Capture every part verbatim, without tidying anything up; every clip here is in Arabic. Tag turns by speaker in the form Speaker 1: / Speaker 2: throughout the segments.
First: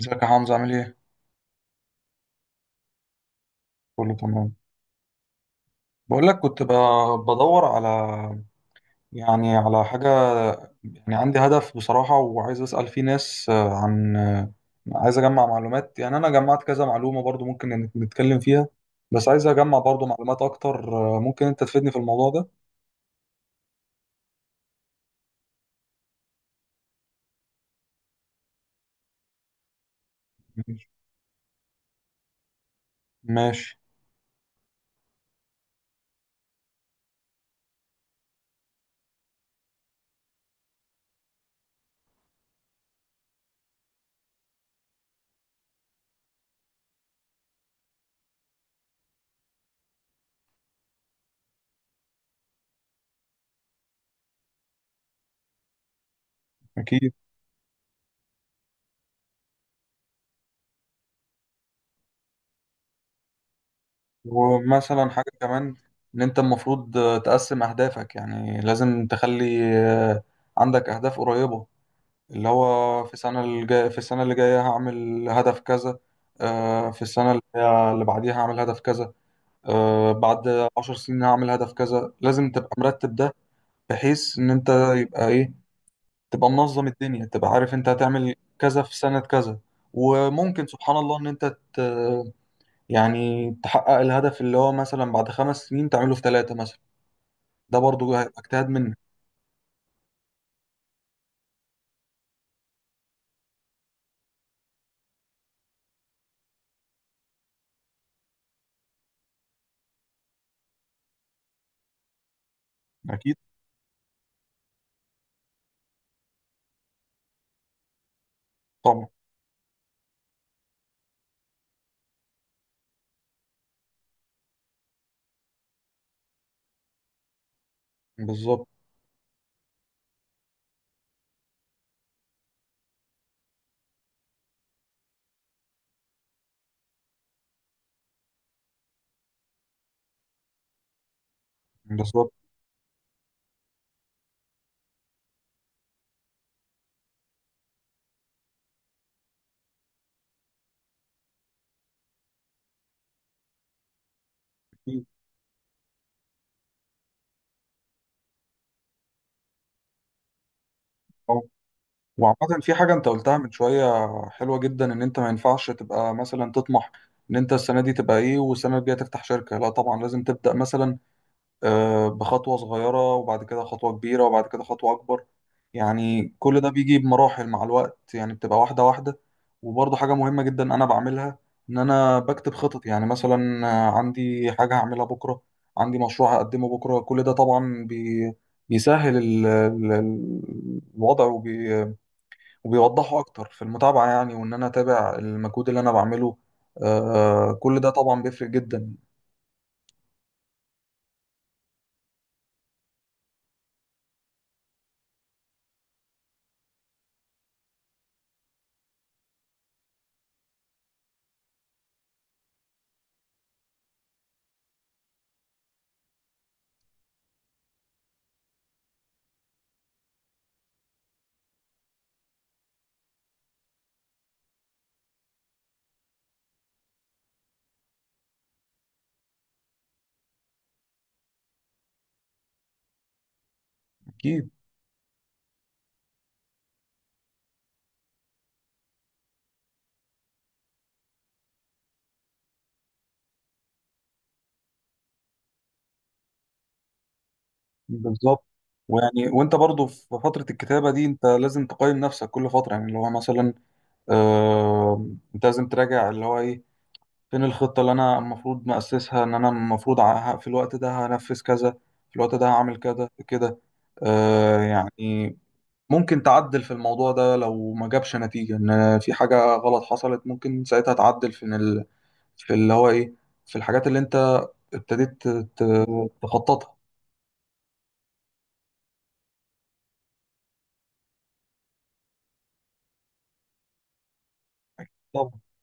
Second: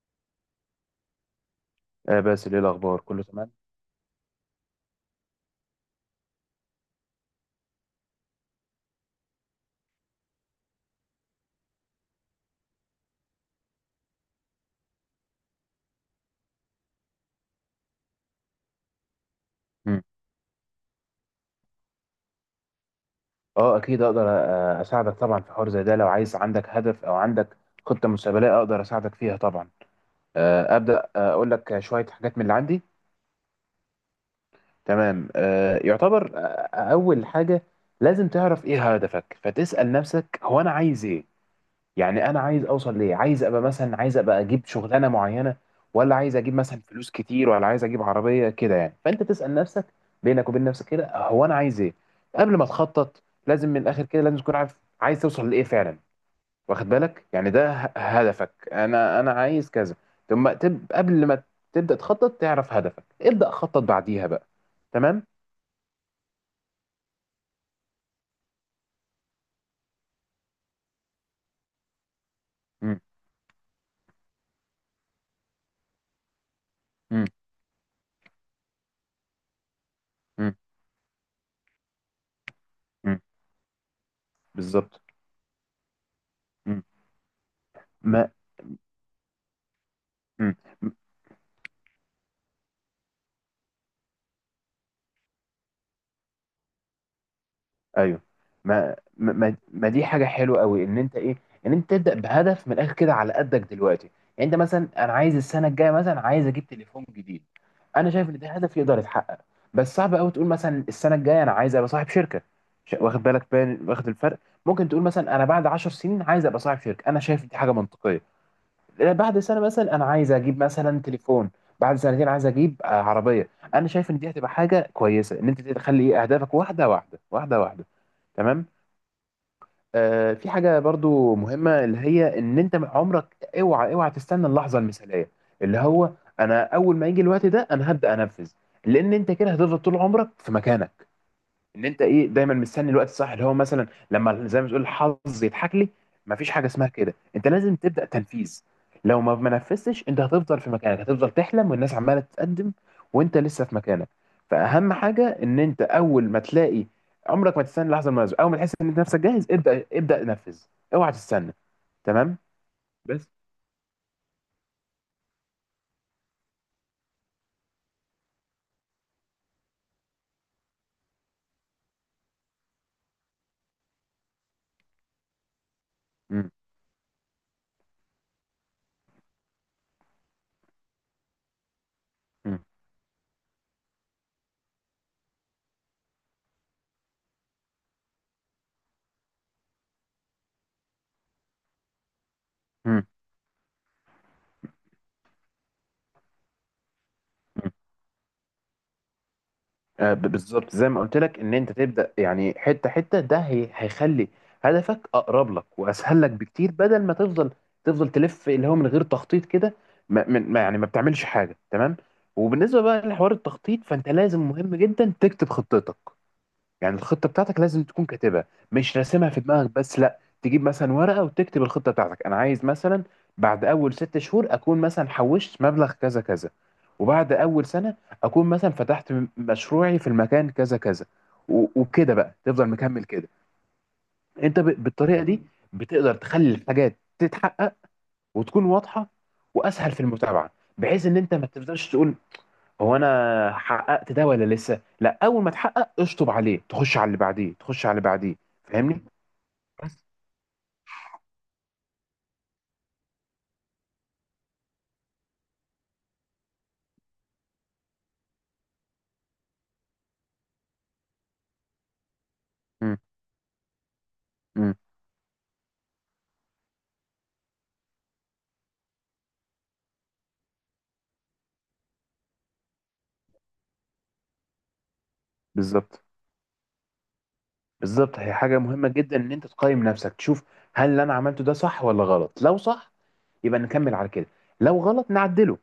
Speaker 1: ازيك يا حمزة؟ عامل ايه؟
Speaker 2: آه باسل، ايه الاخبار؟ كله تمام.
Speaker 1: كله تمام. بقول لك كنت ب- بدور على يعني على حاجة. يعني عندي هدف بصراحة، وعايز أسأل فيه ناس آه، عن آه، عايز أجمع معلومات. يعني أنا جمعت كذا معلومة برضو ممكن نت- نتكلم فيها، بس عايز أجمع
Speaker 2: مم.
Speaker 1: برضو معلومات أكتر. آه، ممكن أنت تفيدني في الموضوع ده؟
Speaker 2: اه اكيد اقدر، آه، اساعدك طبعا في حوار زي ده. لو عايز، عندك هدف او عندك خطه مستقبليه، اقدر اساعدك فيها طبعا. آه،
Speaker 1: ماشي.
Speaker 2: ابدا، آه، اقول لك شويه حاجات من اللي عندي.
Speaker 1: ماشي.
Speaker 2: تمام. آه، يعتبر آه، اول حاجه، لازم تعرف ايه هدفك. فتسال نفسك، هو انا عايز ايه؟ يعني انا عايز اوصل ليه؟ عايز ابقى مثلا، عايز ابقى اجيب شغلانه معينه؟ ولا عايز اجيب مثلا فلوس كتير؟ ولا عايز اجيب عربيه كده؟ يعني فانت تسال نفسك بينك وبين نفسك كده، هو انا عايز ايه. قبل ما تخطط لازم، من الاخر كده، لازم تكون عارف عايز توصل لايه فعلا، واخد
Speaker 1: أكيد.
Speaker 2: بالك؟ يعني ده ه- هدفك، انا انا عايز كذا. ثم تب... قبل ما تبدا تخطط تعرف هدفك، ابدا خطط بعديها بقى.
Speaker 1: ومثلا
Speaker 2: تمام.
Speaker 1: حاجة كمان، إن أنت المفروض آه، تقسم أهدافك. يعني لازم تخلي آه، عندك أهداف قريبة، اللي
Speaker 2: مم.
Speaker 1: هو في السنة الجاية في السنة اللي جاية هعمل هدف كذا. آه، في
Speaker 2: مم.
Speaker 1: السنة اللي هي- اللي بعديها هعمل هدف كذا. آه،
Speaker 2: مم.
Speaker 1: بعد عشر سنين هعمل هدف كذا. لازم تبقى مرتب
Speaker 2: مم.
Speaker 1: ده بحيث إن أنت
Speaker 2: بالظبط.
Speaker 1: يبقى إيه تبقى
Speaker 2: مم.
Speaker 1: منظم الدنيا، تبقى عارف أنت
Speaker 2: ما
Speaker 1: هتعمل كذا في سنة كذا.
Speaker 2: مم.
Speaker 1: وممكن سبحان الله إن أنت ت- يعني تحقق الهدف اللي هو مثلا بعد خمس سنين تعمله في ثلاثة مثلا، ده برضو
Speaker 2: ايوه.
Speaker 1: هيبقى اجتهاد
Speaker 2: ما
Speaker 1: منك.
Speaker 2: ما ما ما دي حاجه حلوه قوي، ان انت ايه، ان انت تبدا بهدف من الاخر كده على قدك دلوقتي. يعني انت مثلا، انا عايز السنه الجايه مثلا عايز اجيب تليفون جديد، انا شايف ان ده هدف يقدر يتحقق. بس صعب قوي تقول مثلا السنه الجايه انا عايز ابقى صاحب شركه. ش- واخد
Speaker 1: أكيد.
Speaker 2: بالك بين واخد الفرق. ممكن تقول مثلا انا بعد 10 سنين عايز ابقى صاحب شركه، انا شايف دي حاجه منطقيه.
Speaker 1: طبعا.
Speaker 2: بعد سنة مثلا أنا عايز أجيب مثلا تليفون، بعد سنتين عايز أجيب آه، عربية. أنا شايف إن دي هتبقى حاجة كويسة، إن أنت تخلي إيه أهدافك واحدة واحدة واحدة واحدة. تمام.
Speaker 1: بالظبط.
Speaker 2: آه، في حاجة برضو مهمة اللي هي إن أنت عمرك أوعى أوعى تستنى اللحظة المثالية، اللي هو أنا أول ما يجي الوقت ده أنا هبدأ أنفذ. لأن أنت كده هتفضل طول عمرك في مكانك، ان انت ايه
Speaker 1: بالظبط.
Speaker 2: دايما مستني الوقت الصح، اللي هو مثلا لما، زي ما تقول، الحظ يضحك لي. مفيش حاجه اسمها كده، انت لازم تبدا تنفيذ. لو ما ما نفذتش انت هتفضل في مكانك، هتفضل تحلم والناس عماله تتقدم وانت لسه في مكانك. فاهم
Speaker 1: أكيد.
Speaker 2: حاجه؟ ان انت اول ما تلاقي، عمرك ما تستنى اللحظه المناسبه، اول ما تحس ان انت نفسك جاهز ابدا، ابدا نفذ، اوعى تستنى. تمام.
Speaker 1: وعامة في حاجة انت
Speaker 2: بس.
Speaker 1: قلتها من شوية حلوة جدا، ان انت ما ينفعش تبقى مثلا تطمح ان انت السنة دي تبقى ايه، والسنة الجاية تفتح شركة. لا طبعا، لازم تبدأ مثلا آه، بخطوة صغيرة، وبعد كده خطوة كبيرة، وبعد كده خطوة اكبر. يعني
Speaker 2: مم.
Speaker 1: كل ده بيجي بمراحل مع الوقت، يعني بتبقى واحدة واحدة. وبرضه حاجة مهمة جدا انا بعملها، ان انا بكتب
Speaker 2: مم.
Speaker 1: خطط. يعني مثلا آه، عندي حاجة هعملها بكرة، عندي مشروع هقدمه بكرة. كل ده طبعا بي بيسهل ال- ال- ال- الوضع، وبي
Speaker 2: مم.
Speaker 1: وبيوضحوا اكتر في المتابعه، يعني وان انا اتابع المجهود اللي انا بعمله. آه
Speaker 2: مم.
Speaker 1: كل ده طبعا بيفرق جدا.
Speaker 2: آه، ب- بالظبط زي ما قلت لك، ان انت تبدا يعني حته حته، ده هي- هيخلي هدفك اقرب لك واسهل لك بكتير، بدل ما تفضل تفضل تلف اللي هو من غير تخطيط كده، ما من- ما- يعني ما بتعملش حاجه. تمام. وبالنسبه بقى لحوار التخطيط، فانت لازم، مهم جدا، تكتب خطتك. يعني الخطة بتاعتك لازم تكون كاتبها، مش راسمها في دماغك بس. لا، تجيب مثلا ورقة وتكتب الخطة بتاعتك، أنا عايز مثلا بعد أول ست شهور أكون مثلا حوشت مبلغ كذا كذا، وبعد أول سنة أكون مثلا فتحت م- مشروعي في المكان كذا كذا. و- وكده بقى تفضل مكمل كده.
Speaker 1: اكيد.
Speaker 2: أنت ب- بالطريقة دي بتقدر تخلي الحاجات تتحقق، وتكون واضحة، وأسهل في المتابعة، بحيث إن أنت ما تفضلش تقول هو انا حققت ده ولا لسه. لا، اول ما تحقق اشطب عليه، تخش على اللي بعديه، تخش على اللي بعديه،
Speaker 1: بالظبط.
Speaker 2: فاهمني.
Speaker 1: ويعني وانت برضو
Speaker 2: بس.
Speaker 1: في فتره الكتابه دي انت لازم تقيم نفسك كل فتره. يعني اللي هو مثلا آه انت لازم تراجع اللي هو ايه، فين الخطه اللي انا المفروض مؤسسها، ان انا المفروض ع- في الوقت ده هنفذ كذا، في الوقت ده هعمل
Speaker 2: امم.
Speaker 1: كذا كده. آه
Speaker 2: امم.
Speaker 1: يعني ممكن تعدل في الموضوع ده لو ما جابش نتيجة. إن في حاجة غلط حصلت ممكن ساعتها تعدل في في اللي هو ايه، في الحاجات اللي انت ابتديت ت-
Speaker 2: بالظبط.
Speaker 1: تخططها.
Speaker 2: بالظبط، هي حاجه مهمه جدا ان انت تقيم نفسك، تشوف هل اللي انا عملته ده صح ولا غلط. لو صح يبقى نكمل على كده، لو غلط
Speaker 1: طب
Speaker 2: نعدله.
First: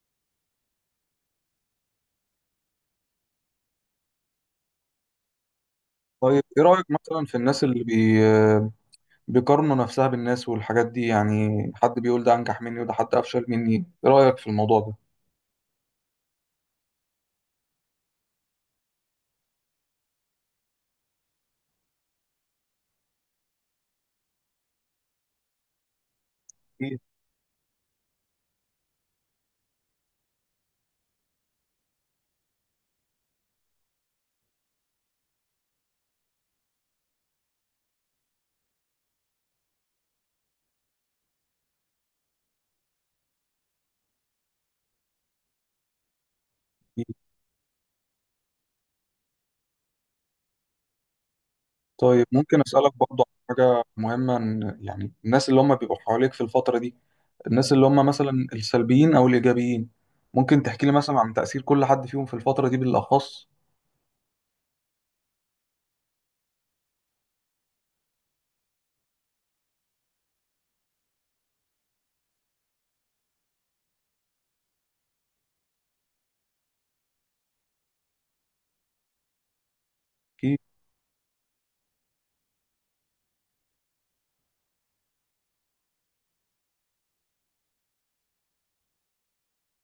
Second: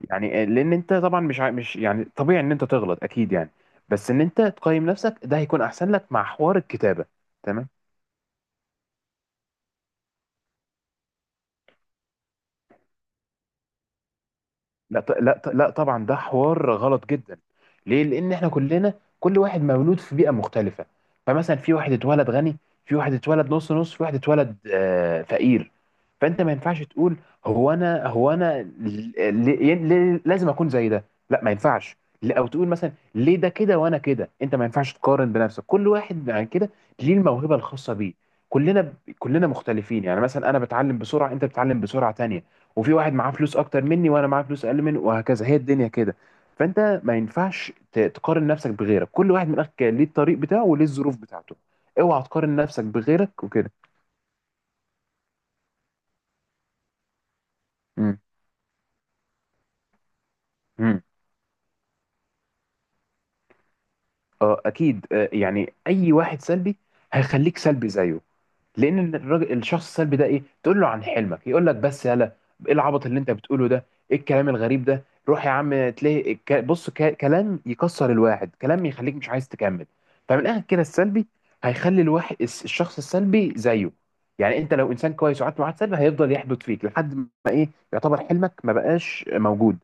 Speaker 2: يعني آه، لان انت طبعا مش عا- مش يعني طبيعي ان انت تغلط اكيد يعني، بس ان انت تقيم نفسك ده هيكون احسن لك مع
Speaker 1: طيب
Speaker 2: حوار
Speaker 1: ايه رأيك
Speaker 2: الكتابه.
Speaker 1: مثلا في الناس
Speaker 2: تمام.
Speaker 1: اللي بي بيقارنوا نفسها بالناس والحاجات دي، يعني حد بيقول ده انجح مني وده حد افشل مني، ايه رأيك في الموضوع ده؟
Speaker 2: لا ط- لا ط- لا طبعا، ده حوار غلط جدا. ليه؟ لان احنا كلنا، كل واحد مولود في بيئه مختلفه. فمثلا في واحد اتولد غني، في واحد اتولد نص نص، في واحد اتولد آه، فقير. فانت ما ينفعش
Speaker 1: أكيد.
Speaker 2: تقول هو انا، هو انا ل- ل- ل- لازم اكون زي ده. لا، ما ينفعش. ل- او تقول مثلا ليه ده كده وانا كده. انت ما ينفعش تقارن بنفسك، كل واحد عن كده ليه الموهبه الخاصه بيه. كلنا كلنا مختلفين. يعني مثلا انا بتعلم بسرعه، انت بتتعلم بسرعه تانية، وفي واحد معاه فلوس اكتر مني، وانا معاه فلوس اقل منه، وهكذا. هي الدنيا كده. فانت
Speaker 1: أكيد.
Speaker 2: ما ينفعش ت- تقارن نفسك بغيرك، كل واحد من اخك ليه الطريق بتاعه وليه الظروف بتاعته. اوعى
Speaker 1: طيب
Speaker 2: تقارن
Speaker 1: ممكن
Speaker 2: نفسك
Speaker 1: اسالك برضه
Speaker 2: بغيرك
Speaker 1: عن
Speaker 2: وكده.
Speaker 1: حاجه مهمه، إن يعني الناس اللي هم بيبقوا حواليك في الفتره دي، الناس اللي هم
Speaker 2: امم.
Speaker 1: مثلا السلبيين او الايجابيين، ممكن تحكي لي
Speaker 2: امم.
Speaker 1: مثلا عن تاثير كل حد فيهم في الفتره دي بالاخص؟
Speaker 2: اه اكيد. آه، يعني اي واحد سلبي هيخليك سلبي زيه. لان الراجل، الشخص السلبي ده، ايه؟ تقول له عن حلمك يقول لك بس يلا، ايه العبط اللي انت بتقوله ده، ايه الكلام الغريب ده، روح يا عم. تلاقي ك- بص ك- كلام يكسر الواحد، كلام يخليك مش عايز تكمل. فمن
Speaker 1: اكيد.
Speaker 2: الاخر كده السلبي هيخلي الواحد الس- الشخص السلبي زيه. يعني انت لو انسان كويس وقعدت مع واحد سلبي، هيفضل يحبط فيك لحد ما ايه، يعتبر حلمك ما بقاش موجود.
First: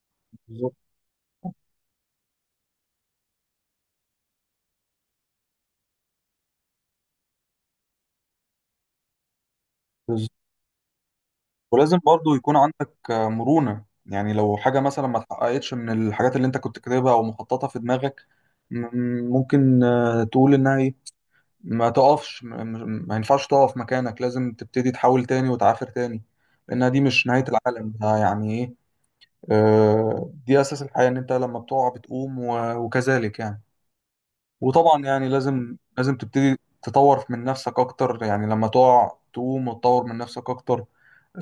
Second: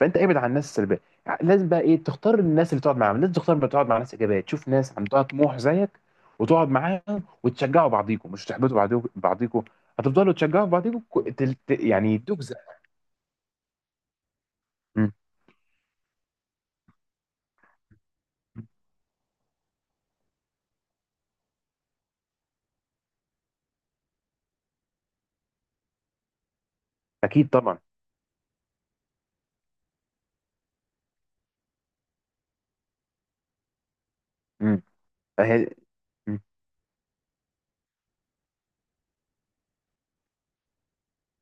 Speaker 2: فانت ابعد عن الناس
Speaker 1: بالظبط.
Speaker 2: السلبيه. لازم بقى ايه، تختار الناس اللي تقعد معاهم. لازم تختار ما تقعد مع ناس ايجابيه، تشوف ناس عندها طموح زيك وتقعد معاهم، وتشجعوا بعضيكم مش تحبطوا بعضيكم بعضيكم. هتفضلوا تشجعوا بعضيكم، ك- تل- ت-
Speaker 1: ولازم
Speaker 2: يعني
Speaker 1: برضو يكون
Speaker 2: تجزأ.
Speaker 1: عندك آه، مرونة، يعني لو حاجة مثلا
Speaker 2: مم.
Speaker 1: ما اتحققتش من الحاجات اللي انت كنت كاتبها او مخططها في دماغك، م- ممكن آه، تقول انها ايه، ما تقفش، م- م- ما ينفعش تقف مكانك، لازم تبتدي تحاول تاني وتعافر تاني، لانها دي مش نهاية
Speaker 2: اكيد طبعا.
Speaker 1: العالم. ده يعني ايه، آه، دي اساس الحياة، ان انت لما بتقع بتقوم و- وكذلك يعني.
Speaker 2: مم.
Speaker 1: وطبعا يعني
Speaker 2: أهي-
Speaker 1: لازم لازم
Speaker 2: مم.
Speaker 1: تبتدي تطور من نفسك اكتر، يعني لما تقع تقوم وتطور من نفسك اكتر.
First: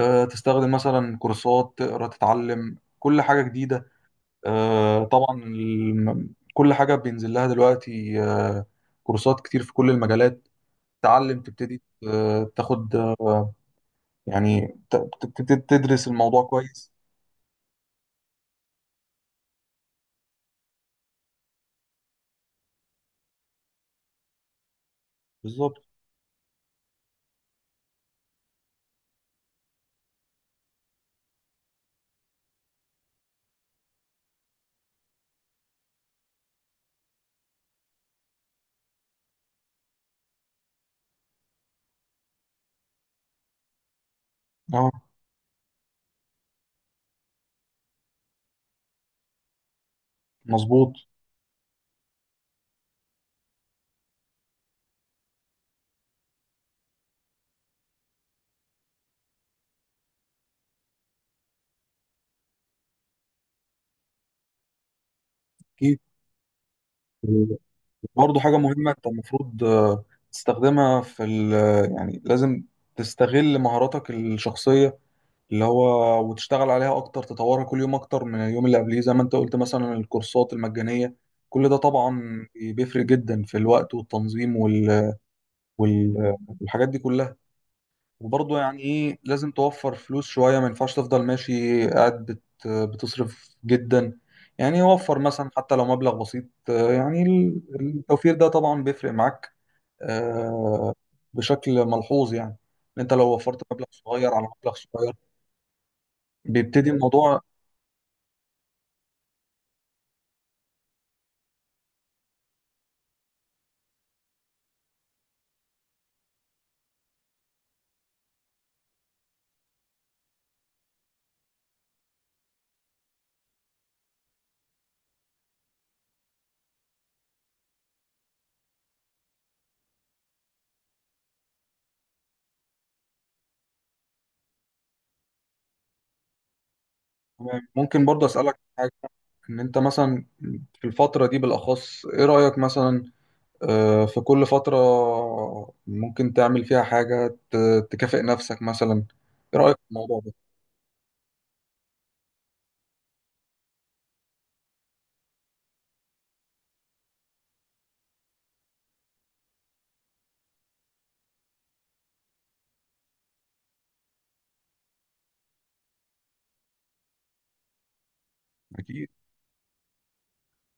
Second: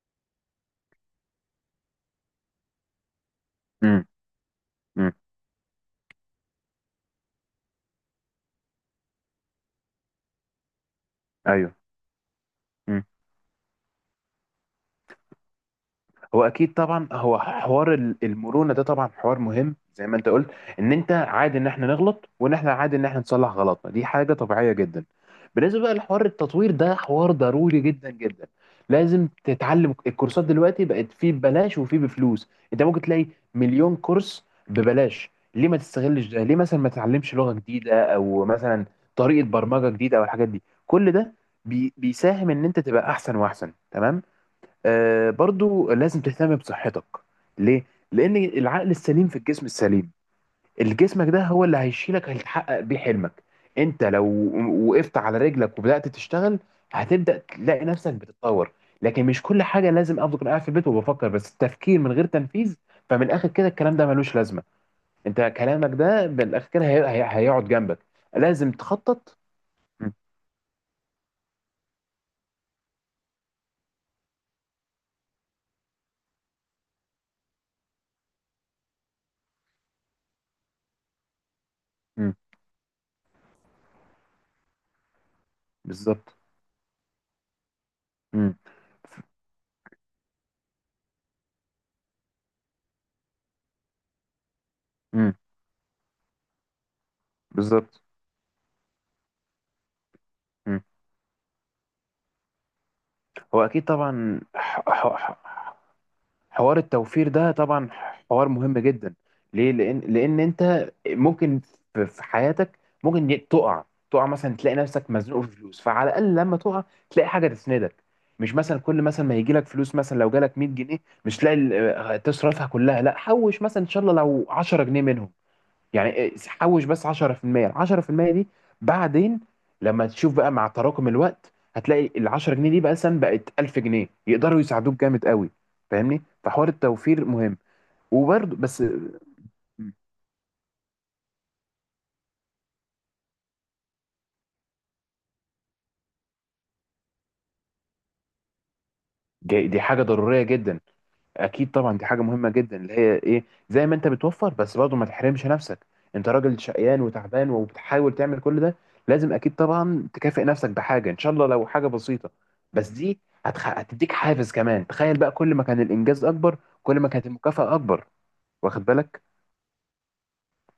Speaker 1: آه، تستخدم مثلا كورسات، تقرا، تتعلم كل حاجة جديدة.
Speaker 2: مم.
Speaker 1: آه،
Speaker 2: مم.
Speaker 1: طبعا الم- كل حاجة بينزل لها دلوقتي. آه، كورسات كتير في كل المجالات، تتعلم
Speaker 2: ايوه.
Speaker 1: تبتدي آه، تاخد
Speaker 2: مم.
Speaker 1: آه، يعني ت- ت- تبتدي تدرس الموضوع
Speaker 2: هو اكيد
Speaker 1: كويس.
Speaker 2: طبعا، هو حوار ال- المرونه ده طبعا حوار مهم زي ما انت قلت، ان انت عادي ان احنا نغلط، وان احنا عادي ان احنا نصلح غلطنا. دي حاجه طبيعيه جدا. بالنسبه
Speaker 1: بالظبط.
Speaker 2: بقى لحوار التطوير، ده حوار ضروري جدا جدا، لازم تتعلم. الكورسات دلوقتي بقت فيه ببلاش وفيه بفلوس، انت ممكن تلاقي مليون كورس ببلاش. ليه ما تستغلش ده؟ ليه مثلا ما تتعلمش لغه جديده، او مثلا طريقه برمجه جديده، او الحاجات دي؟ كل ده بي- بيساهم ان انت تبقى احسن واحسن. تمام.
Speaker 1: اه.
Speaker 2: آه، برضو لازم تهتم بصحتك. ليه؟ لأن العقل السليم في الجسم السليم.
Speaker 1: مظبوط.
Speaker 2: الجسمك ده هو اللي هيشيلك، هيتحقق بيه حلمك. انت لو وقفت على رجلك وبدأت تشتغل، هتبدأ تلاقي نفسك بتتطور. لكن مش كل حاجة، لازم أفضل قاعد في البيت وبفكر بس؟ التفكير من غير تنفيذ، فمن الآخر كده الكلام ده ملوش لازمة. انت كلامك ده من الآخر كده هي- هي-
Speaker 1: اكيد.
Speaker 2: هيقعد جنبك.
Speaker 1: برضه حاجة
Speaker 2: لازم
Speaker 1: مهمة أنت
Speaker 2: تخطط.
Speaker 1: المفروض آه،
Speaker 2: مم.
Speaker 1: تستخدمها في ال يعني لازم تستغل مهاراتك الشخصية اللي هو، وتشتغل عليها أكتر تطورها كل يوم أكتر من اليوم اللي قبليه، زي ما أنت قلت مثلا الكورسات المجانية. كل ده طبعا
Speaker 2: مم.
Speaker 1: بيفرق جدا في الوقت والتنظيم وال... وال...
Speaker 2: بالظبط.
Speaker 1: والحاجات دي كلها.
Speaker 2: مم.
Speaker 1: وبرضه يعني إيه لازم توفر فلوس شوية، ما ينفعش تفضل ماشي قاعد بت... بتصرف جدا. يعني وفر
Speaker 2: مم.
Speaker 1: مثلا حتى لو مبلغ بسيط. آه، يعني ال-
Speaker 2: بالظبط.
Speaker 1: التوفير ده طبعا بيفرق معاك
Speaker 2: مم.
Speaker 1: آه، بشكل ملحوظ، يعني إن انت لو وفرت
Speaker 2: هو اكيد
Speaker 1: مبلغ صغير
Speaker 2: طبعا،
Speaker 1: على مبلغ
Speaker 2: ح-
Speaker 1: صغير
Speaker 2: ح- ح- حوار
Speaker 1: بيبتدي
Speaker 2: التوفير
Speaker 1: الموضوع.
Speaker 2: ده طبعا حوار مهم جدا. ليه؟ لان لان انت ممكن في في حياتك ممكن ي- تقع. تقع مثلا تلاقي نفسك مزنوق في فلوس، فعلى الاقل لما تقع تلاقي حاجه تسندك. مش مثلا كل مثلا ما يجي لك فلوس، مثلا لو جالك مية جنيه، مش تلاقي ال- آه، تصرفها كلها. لا، حوش مثلا ان شاء الله لو عشرة جنيه منهم، يعني إيه، حوش بس عشرة في المية. ال عشرة في المئة دي بعدين لما تشوف بقى مع تراكم الوقت، هتلاقي ال عشر جنيه دي بقى مثلا بقت ألف جنيه، يقدروا يساعدوك جامد قوي، فاهمني؟ فحوار التوفير مهم.
Speaker 1: تمام. ممكن برضه
Speaker 2: وبرضه
Speaker 1: اسالك
Speaker 2: بس،
Speaker 1: حاجه، ان انت مثلا في الفتره دي بالاخص ايه رايك مثلا آه، في كل فتره ممكن تعمل فيها حاجه ت- تكافئ نفسك مثلا؟ ايه
Speaker 2: جاي-
Speaker 1: رايك
Speaker 2: دي
Speaker 1: في
Speaker 2: حاجة
Speaker 1: الموضوع ده؟
Speaker 2: ضرورية جدا. اكيد طبعا دي حاجه مهمه جدا، اللي هي ايه، زي ما انت بتوفر بس برضه ما تحرمش نفسك. انت راجل شقيان وتعبان وبتحاول تعمل كل ده، لازم اكيد طبعا تكافئ نفسك بحاجه، ان شاء الله لو حاجه بسيطه. بس دي هتخ... هتديك حافز كمان. تخيل بقى، كل ما كان الانجاز اكبر كل ما كانت المكافاه اكبر، واخد
Speaker 1: اكيد.
Speaker 2: بالك؟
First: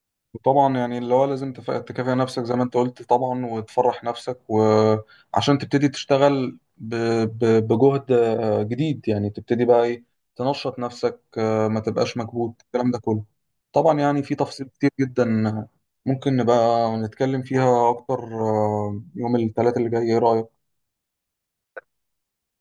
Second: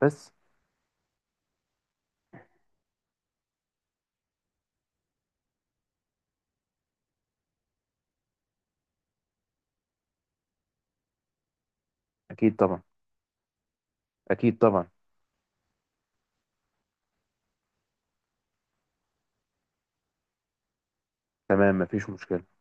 Speaker 2: بس.
Speaker 1: وطبعا يعني اللي هو لازم تف- تكافئ نفسك زي ما انت قلت طبعا، وتفرح نفسك، وعشان تبتدي تشتغل ب- ب- بجهد آه، جديد. يعني تبتدي بقى ايه، تنشط نفسك، آه، ما تبقاش
Speaker 2: اكيد
Speaker 1: مكبوت
Speaker 2: طبعا.
Speaker 1: الكلام ده كله. طبعا يعني في
Speaker 2: اكيد
Speaker 1: تفاصيل
Speaker 2: طبعا.
Speaker 1: كتير جدا ممكن نبقى نتكلم فيها اكتر آه، يوم الثلاث اللي جاي، ايه رأيك؟
Speaker 2: تمام، مفيش مشكله.